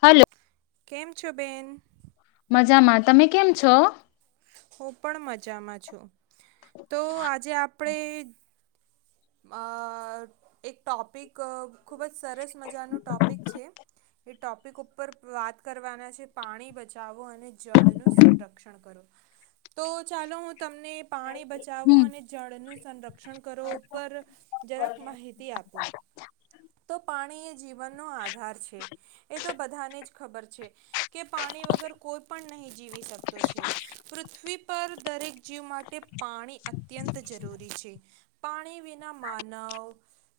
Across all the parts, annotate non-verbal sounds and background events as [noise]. હાલો. કેમ છો બેન? મજામાં. તમે કેમ છો? હું પણ મજામાં છું, તો આજે આપણે અ એક ટોપિક ખૂબ જ સરસ મજાનું ટોપિક છે. એ ટોપિક ઉપર વાત કરવાના છે, પાણી બચાવો અને જળનું સંરક્ષણ કરો. તો ચાલો, હું તમને પાણી બચાવો હમ અને જળનું સંરક્ષણ કરો. પર જરક માહિતી આપું, તો પાણી જીવનનો આધાર છે, એ તો બધાને જ ખબર છે. કે પાણી વગર કોઈ પણ નહીં જીવી શકતો છે, પૃથ્વી પર દરેક જીવ માટે પાણી અત્યંત જરૂરી છે, પાણી વિના માનવ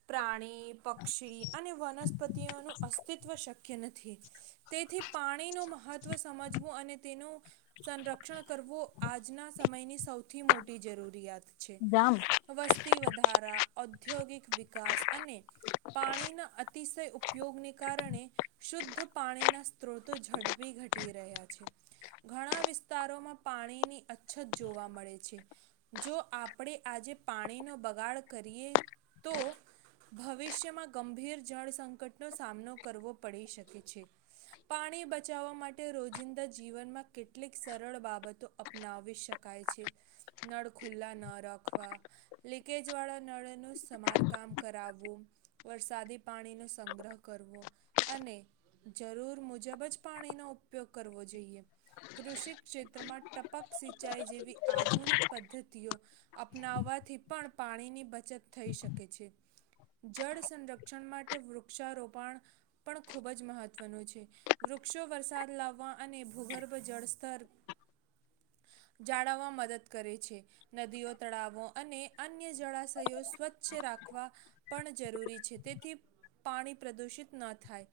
પ્રાણી, પક્ષી અને વનસ્પતિઓનું અસ્તિત્વ શક્ય નથી. તેથી પાણી નું મહત્વ સમજવું, અને તેનું સંરક્ષણ કરવું, આજના સમયની સૌથી મોટી જરૂરિયાત વસ્તી વધારા, ઔદ્યોગિક વિકાસ અને પાણીના અતિશય ઉપયોગને કારણે શુદ્ધ પાણીના સ્ત્રોતો ઝડપી ઘટી રહ્યા છે. ઘણા વિસ્તારોમાં પાણીની અછત જોવા મળે છે. જો આપણે આજે પાણીનો બગાડ કરીએ તો? ભવિષ્યમાં ગંભીર જળ સંકટનો સામનો કરવો પડી શકે છે. પાણી બચાવવા માટે, રોજિંદા જીવનમાં કેટલીક સરળ બાબતો અપનાવી શકાય છે, નળ ખુલ્લા ન રાખવા લીકેજ વાળા નળ નું સમારકામ કરાવવું, વરસાદી પાણી નો સંગ્રહ કરવો. અને જરૂર મુજબ જ પાણીનો ઉપયોગ કરવો જોઈએ. કૃષિ ક્ષેત્રમાં ટપક સિંચાઈ જેવી આધુનિક પદ્ધતિઓ અપનાવવાથી પણ પાણીની બચત થઈ શકે છે. જળ સંરક્ષણ માટે વૃક્ષારોપણ પણ ખૂબ જ મહત્વનું છે. વૃક્ષો વરસાદ લાવવા, અને ભૂગર્ભ જળસ્તર જાળવવામાં મદદ કરે છે, નદીઓ, તળાવો અને અન્ય જળાશ થયો, સ્વચ્છ રાખવા પણ જરૂરી છે, તેથી પાણી પ્રદૂષિત ન થાય.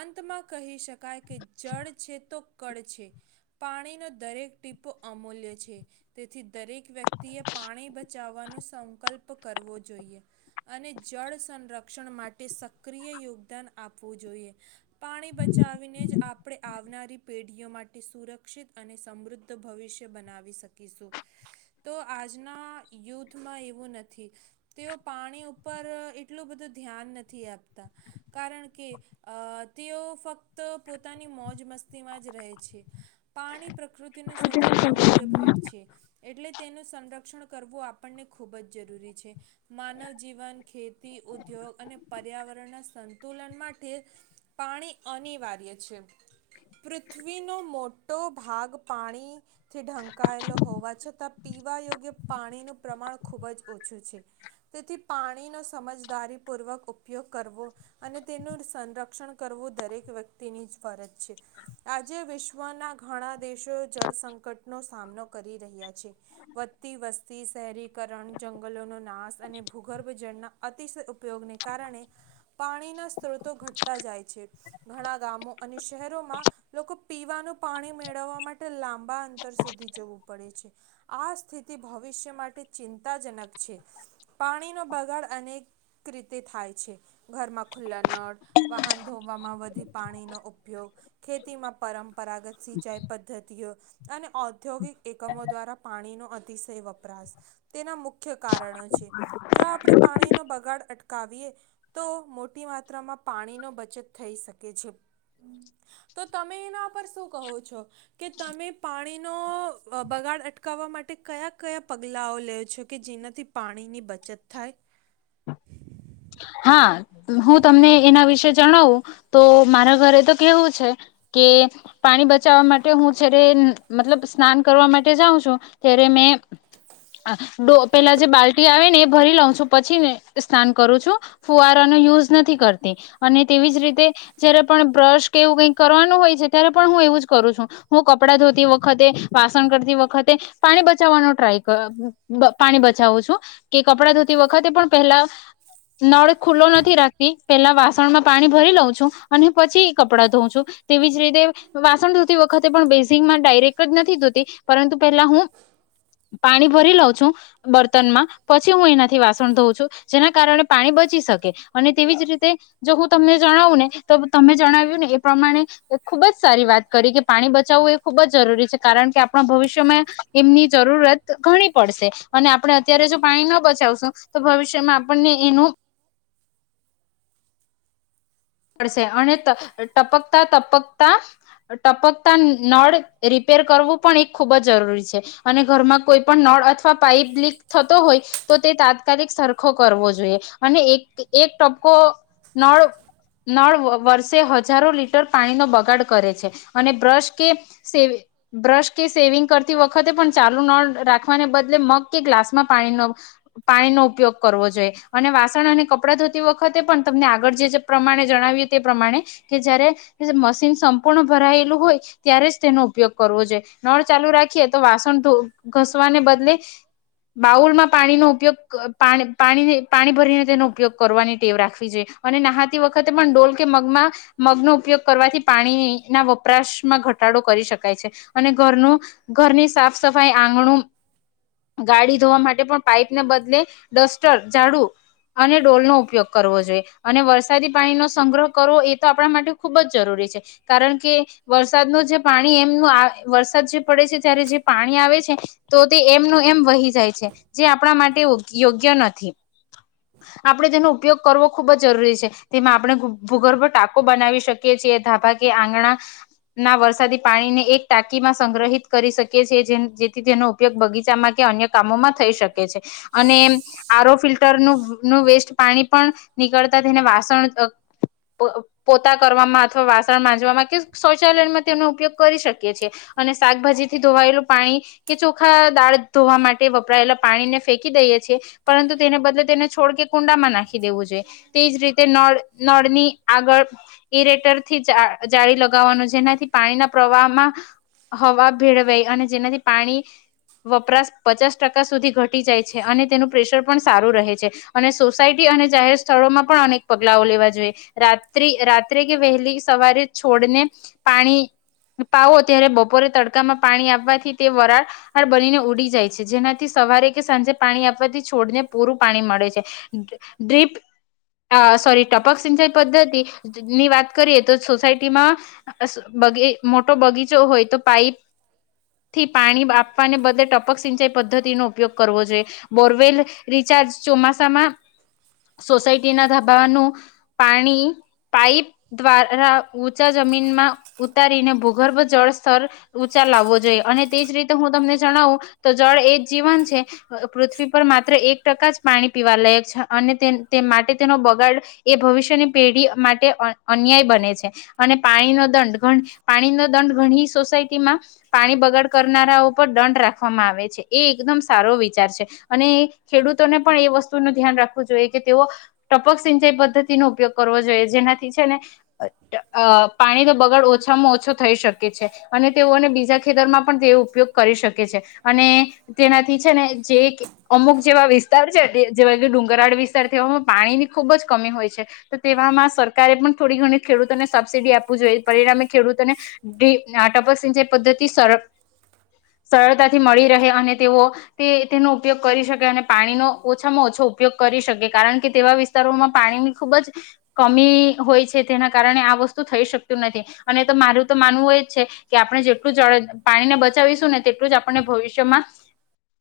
અંતમાં કહી શકાય, કે જળ છે, તો કડ છે. પાણીનો દરેક ટીપો અમૂલ્ય છે. તેથી દરેક વ્યક્તિએ પાણી બચાવવાનો સંકલ્પ કરવો જોઈએ. અને જળ સંરક્ષણ માટે સક્રિય યોગદાન આપવું જોઈએ. પાણી બચાવીને જ, આપણે આવનારી પેઢીઓ માટે સુરક્ષિત અને સમૃદ્ધ ભવિષ્ય બનાવી શકીશું, તો આજના યુથમાં એવું નથી. તેઓ પાણી ઉપર એટલું બધું ધ્યાન નથી આપતા. કારણ કે, અ તેઓ ફક્ત પોતાની મોજ મસ્તીમાં જ રહે છે. પાણી પ્રકૃતિનો સૌથી અમૂલ્ય ભેટ છે. એટલે તેનું સંરક્ષણ કરવું, આપણને ખૂબ જ જરૂરી છે. માનવ જીવન ખેતી, ઉદ્યોગ અને પર્યાવરણના સંતુલન માટે. પાણી અનિવાર્ય છે. પૃથ્વીનો મોટો ભાગ પાણી થી ઢંકાયેલો હોવા છતાં, પીવા યોગ્ય પાણીનું પ્રમાણ ખૂબ જ ઓછું છે. તેથી પાણીનો સમજદારીપૂર્વક ઉપયોગ કરવો. અને તેનું સંરક્ષણ કરવું, દરેક વ્યક્તિની જ ફરજ છે. આજે વિશ્વના ઘણા દેશો જળ સંકટનો સામનો કરી રહ્યા છે. વધતી વસ્તી શહેરીકરણ જંગલોનો નાશ અને ભૂગર્ભ જળના અતિશ ઉપયોગને કારણે પાણીના સ્ત્રોતો ઘટતા જાય છે ઘણા ગામો અને શહેરોમાં લોકો પીવાનું પાણી મેળવવા માટે લાંબા અંતર સુધી જવું પડે છે. આ સ્થિતિ ભવિષ્ય માટે ચિંતાજનક છે પાણીનો બગાડ અને રીતે થાય છે ઘરમાં ખુલ્લા નળ વાહન ધોવામાં વધી પાણીનો ઉપયોગ ખેતીમાં પર પરાગત સિંચાઈ પદ્ધતિઓ અને ઔદ્યોગિક એકમો દ્વારા પાણીનો અતિશય વપરાશ તેના મુખ્ય કારણો છે જો આપણે પાણીનો બગાડ અટકાવીએ તો મોટી માત્રામાં પાણીનો બચત થઈ શકે છે. તો તમે એના પર શું કહો છો. કે તમે પાણીનો બગાડ અટકાવવા માટે કયા કયા પગલાઓ લેયો. છો કે જેનાથી પાણીની બચત થાય. હા હું તમને એના વિશે જણાવું તો મારા ઘરે તો કેવું છે કે પાણી બચાવવા માટે હું જારે મતલબ સ્નાન કરવા માટે જાઉં છું ત્યારે મેં હ ડો પેલા જે બાલ્ટી આવે ને એ ભરી લઉ છું પછી ને સ્નાન કરું છું. ફુવારાનો યુઝ નથી કરતી અને તેવી જ રીતે જયારે પણ બ્રશ કે એવું કઈક કરવાનું હોય છે ત્યારે પણ હું એવું જ કરું છું. હું કપડા ધોતી વખતે વાસણ કરતી વખતે પાણી બચાવવાનો ટ્રાય કરું પાણી બચાવું છું. કે કપડાં ધોતી વખતે પણ પહેલા નળ ખુલ્લો નથી રાખતી પેલા વાસણ માં પાણી ભરી લઉં છું અને પછી કપડાં ધોઉં છું. તેવી જ રીતે વાસણ ધોતી વખતે પણ બેઝીગમાં ડાયરેક્ટ જ નથી ધોતી પરંતુ પેલા હું પાણી ભરી લઉં છું બર્તનમાં પછી હું એનાથી વાસણ ધોઉં છું જેના કારણે પાણી બચી શકે અને તેવી જ રીતે જો હું તમને જણાવું ને તો તમે જણાવ્યું ને એ પ્રમાણે એ ખુબ જ સારી વાત કરી કે પાણી બચાવવું એ ખુબ જ જરૂરી છે કારણ કે આપણા ભવિષ્યમાં એમની જરૂરત ઘણી પડશે અને આપણે અત્યારે જો પાણી ન બચાવશું તો ભવિષ્યમાં આપણને એનું પડશે અને ટપકતા ટપકતા ટપકતા નળ રિપેર કરવું પણ એ ખુબ જ જરૂરી છે. અને ઘરમાં કોઈ પણ નળ અથવા પાઈપ લીક થતો હોય તો તે તાત્કાલિક સરખો કરવો જોઈએ અને એક એક ટપકો નળ નળ વર્ષે હજારો લીટર પાણીનો બગાડ કરે છે અને બ્રશ કેે સે બ્રશ કે સેવિંગ કરતી વખતે પણ ચાલુ ન રાખવાને બદલે મગ કે ગ્લાસમાં પાણી ન પાણીનો ઉપયોગ કરવો જોઈએ અને વાસણ અને કપડાં ધોતી વખતે પણ તમને આગળ જે પ્રમાણે જણાવ્યું તે પ્રમાણે કે જયારે મશીન સંપૂર્ણ ભરાયેલું હોય ત્યારે જ તેનો ઉપયોગ કરવો જોઈએ નળ ચાલુ રાખીએ તો વાસણ ઘસવાને બદલે બાઉલમાં પાણીનો ઉપયોગ પા પાણી પાણી ભરીને તેનો ઉપયોગ કરવાની ટેવ રાખવી જોઈએ. અને નાહતી વખતે પણ ડોલ કે મગમાં મગનો ઉપયોગ કરવાથી પાણી ના વપરાશમાં ઘટાડો કરી શકાય છે અને ઘરનું ઘરની સાફ સફાઈ આંગણું ગાડી ધોવા માટે પણ પાઈપને બદલે ડસ્ટર ઝાડુ અને ડોલ નો ઉપયોગ કરવો જોઈએ અને વર્ષ વરસાદી પાણીનો સંગ્રહ કરવો એ તો આપણા માટે ખૂબ જ જરૂરી છે કારણ કે વરસાદનું જે પાણી એમનું આવે વરસાદ જે પડે છે ત્યારે જે પાણી આવે છે તો તે એમનું એમ વહી જાય છે જે આપણા માટે યોગ્ય નથી. આપણે તેનો ઉપયોગ કરવો ખુબ જ જરૂરી છે. તેમાં આપણે ભૂગર્ભ ટાકો બનાવી શકીએ છીએ ધાબા કે આંગણા ના વરસાદી પાણીને એક ટાંકીમાં સંગ્રહિત કરી શકીએ છે જેથી તેનો ઉપયોગ બગીચામાં કે અન્ય કામોમાં થઈ શકે છે અને આરો ફિલ્ટરનું નું વેસ્ટ પાણી પણ નીકળતા થઈને વાસણ પોતા કરવામાં અથવા વાસણ માંજવામાં કે શૌચાલયમાં તેમનો ઉપયોગ કરી શકીએ છીએ અને શાકભાજી થી ધોવાયેલું પાણી કે ચોખા દાળ ધોવા માટે વપરાયેલા પાણીને ફેંકી દઈએ છીએ પરંતુ તેને બદલે તેને છોડ કે કુંડામાં નાખી દેવું જોઈએ તે જ રીતે તે નળ નળની આગળ ઈરેટર થી જાળી લગાવવાનું જેનાથી પાણીના પ્રવાહમાં હવા ભેળવાઈ અને જેનાથી પાણી વપરાશ પચાસ ટકા સુધી ઘટી જાય છે અને તેનું પ્રેશર પણ સારું રહે છે અને સોસાયટી અને જાહેર સ્થળોમાં પણ અનેક પગલાઓ લેવા જોઈએ રાત્ર રાત્રે કે વહેલી સવારે છોડને પાણી પાવો ત્યારે બપોરે તડકામાં પાણી આપવાથી તે વરાળ બની ને ઉડી જાય છે જેનાથી સવારે કે સાંજે પાણી આપવાથી છોડને પૂરું પાણી મળે છે દ્રીપ અ સોરી ટપક સિંચાઈ પદ્ધતિ ની વાત કરીએ તો સોસાયટીમાં બગી મોટો બગીચો હોય તો પાઈપ થી પાણી આપવાને બદલે ટપક સિંચાઈ પદ્ધતિનો ઉપયોગ કરવો જોઈએ બોરવેલ રિચાર્જ ચોમાસામાં સોસાયટી ના ધબાવાનું પાણી પાઇપ દ્વારા ઊંચા જમીનમાં ઉતારીને ભૂગર્ભ જળ સ્તર ઉંચા લાવવો જોઈએ અને તેજ રીતે હું તમને જણાવું તો જળ એ જીવન છે પૃથ્વી પર માત્ર એક ટકા જ પાણી પીવા લયક છે અને તે માટે તેનો બગાડ એ ભવિષ્યની પેઢી માટે અન્યાય બને છે અને પાણી નો દંડ પાણી નો દંડ ઘણી સોસાયટીમાં પાણી બગડ કરનારા ઉપર દંડ રાખવામાં આવે છે એ એકદમ સારો વિચાર છે અને ખેડૂતોને પણ એ વસ્તુ ન ધ્યાન રાખવું જોઈએ કે તેઓ ટપક સિંચાઈ પદ્ધતિ નો ઉપયોગ કરવો જોઈએ જેનાથી છે ને અ પાણી બગડ ઓછામાં ઓછો થઈ શકે છે અને તેઓને બીજા ખેતરમાં પણ તે ઉપયોગ કરી શકે છે અને તેનાથી છે ને જે એક અમુક જેવા વિસ્તાર છે જેવા કે ડુંગરાળ વિસ્તાર અમુક પાણીની ખૂબ જ કમી હોય છે તો તેવામાં સરકારે પણ થોડી ઘણી ખેડૂતોને સબસિડી આપવું જોઈએ પરિણામે ખેડૂતોને ટપક સિંચાઈ પદ્ધતિ સર સરળતાથી મળી રહે અને તેઓ તે તેનો ઉપયોગ કરી શકે અને પાણીનો ઓછામાં ઓછો ઉપયોગ કરી શકે કારણ કે તેવા વિસ્તારોમાં પાણીની ખૂબ જ કમી હોય છે તેના કારણે આ વસ્તુ થઈ શકતું નથી અને તો મારું તો માનવું હોય જ છે કે આપણે જેટલું જળ પાણીને બચાવીશું ને તેટલું જ આપણે ભવિષ્યમાં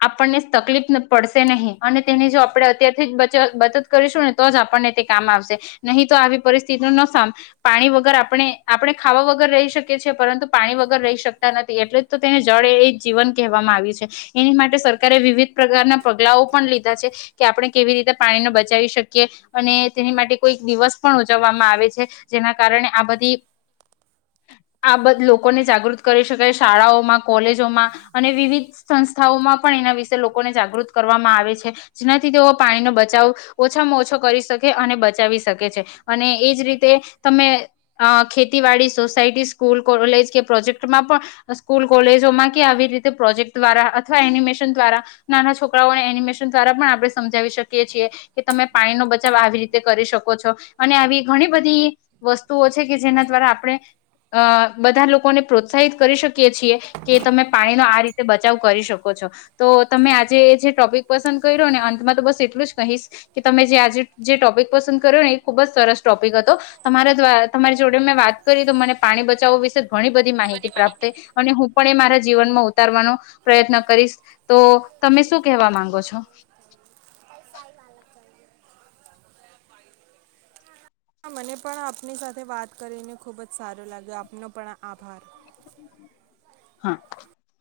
આપણને તકલીફ પડશે નહી અને તેને જો આપડે અત્યારથી જ બચ કરીશું ને તો જ આપણને તે કામ આવશે નહીં તો આવી પરિસ્થિતિ નો સા પાણી વગર આપણે આપણે ખાવા વગર રહી શકીએ છીએ પરંતુ પાણી વગર રહી શકતા નથી એટલે- - તો તેને જળે એ જીવન કહેવામાં આવ્યું છે. એની માટે સરકારે વિવિધ પ્રકારના પગલાઓ પણ લીધા છે કે આપણે કેવી રીતે પાણીનો બ- - અને તેની માટે કોઈ દિવસ પણ ઉજવવામાં આવે છે. જેના કારણે આ બધી- - આ બ લોકોને જાગૃત કરી શકાય શાળાઓમાં- - કોલેજોમાં અને વિવિધ સંસ્થાઓમાં પણ એના વિશે - લોકોને જાગૃત કરવામાં આવે છે જેનાથી તેઓ પાણીનો બચાવ- - ઓછામાં ઓછો કરી શકે અને બચાવી શકે છે અને એજ રીતે- - તમે ખેતીવાડી સોસાયટી સ્કૂલ કોલેજ કે પ્રોજેક્ટમાં પણ- - સ્કૂલ કોલેજોમાં કે આવી રીતે પ્રોજેક્ટ દ્વારા અથવા એનિમેશન દ્વારા- - નાના છોકરાઓને એનિમેશન દ્વારા પણ આપણે સમજાવી શકીએ છીએ. તમે પાણી નો બચાવ આવી રીતે કરી શકો છો અને આવી ઘણી બધી- - વસ્તુઓ છે કે જેના દ્વારા આપણે અ બધા લોકોને પ્રોત્સાહિત કરી શકીએ છીએ. કે તમે પાણીનો આ રીતે બચાવ કરી શકો છો. તો તમે આજે જે ટોપિક પસંદ કર્યો ને અંતમાં તો બસ એટલું જ કહીશ- - કે તમે જે આજે જે ટોપિક પસંદ કર્યો ને એ ખુબ જ સરસ ટોપિક હતો તમારા દ્વારા- - તમારી જોડે મેં વાત કરી તો મને પાણી બચાવવો વિશે ઘણી બધી માહિતી પ્રાપ્ત થઈ. અને હું પણ એ મારા જીવનમાં ઉતારવાનો પ્રયત્ન કરીશ. તો તમે શું કહેવા માંગો છો? [inaudible] [inaudible] હ મને પણ આપની સાથે વાત કરીને ખૂબ જ સારો લાગ્યો આપનો પણ આભાર. હા.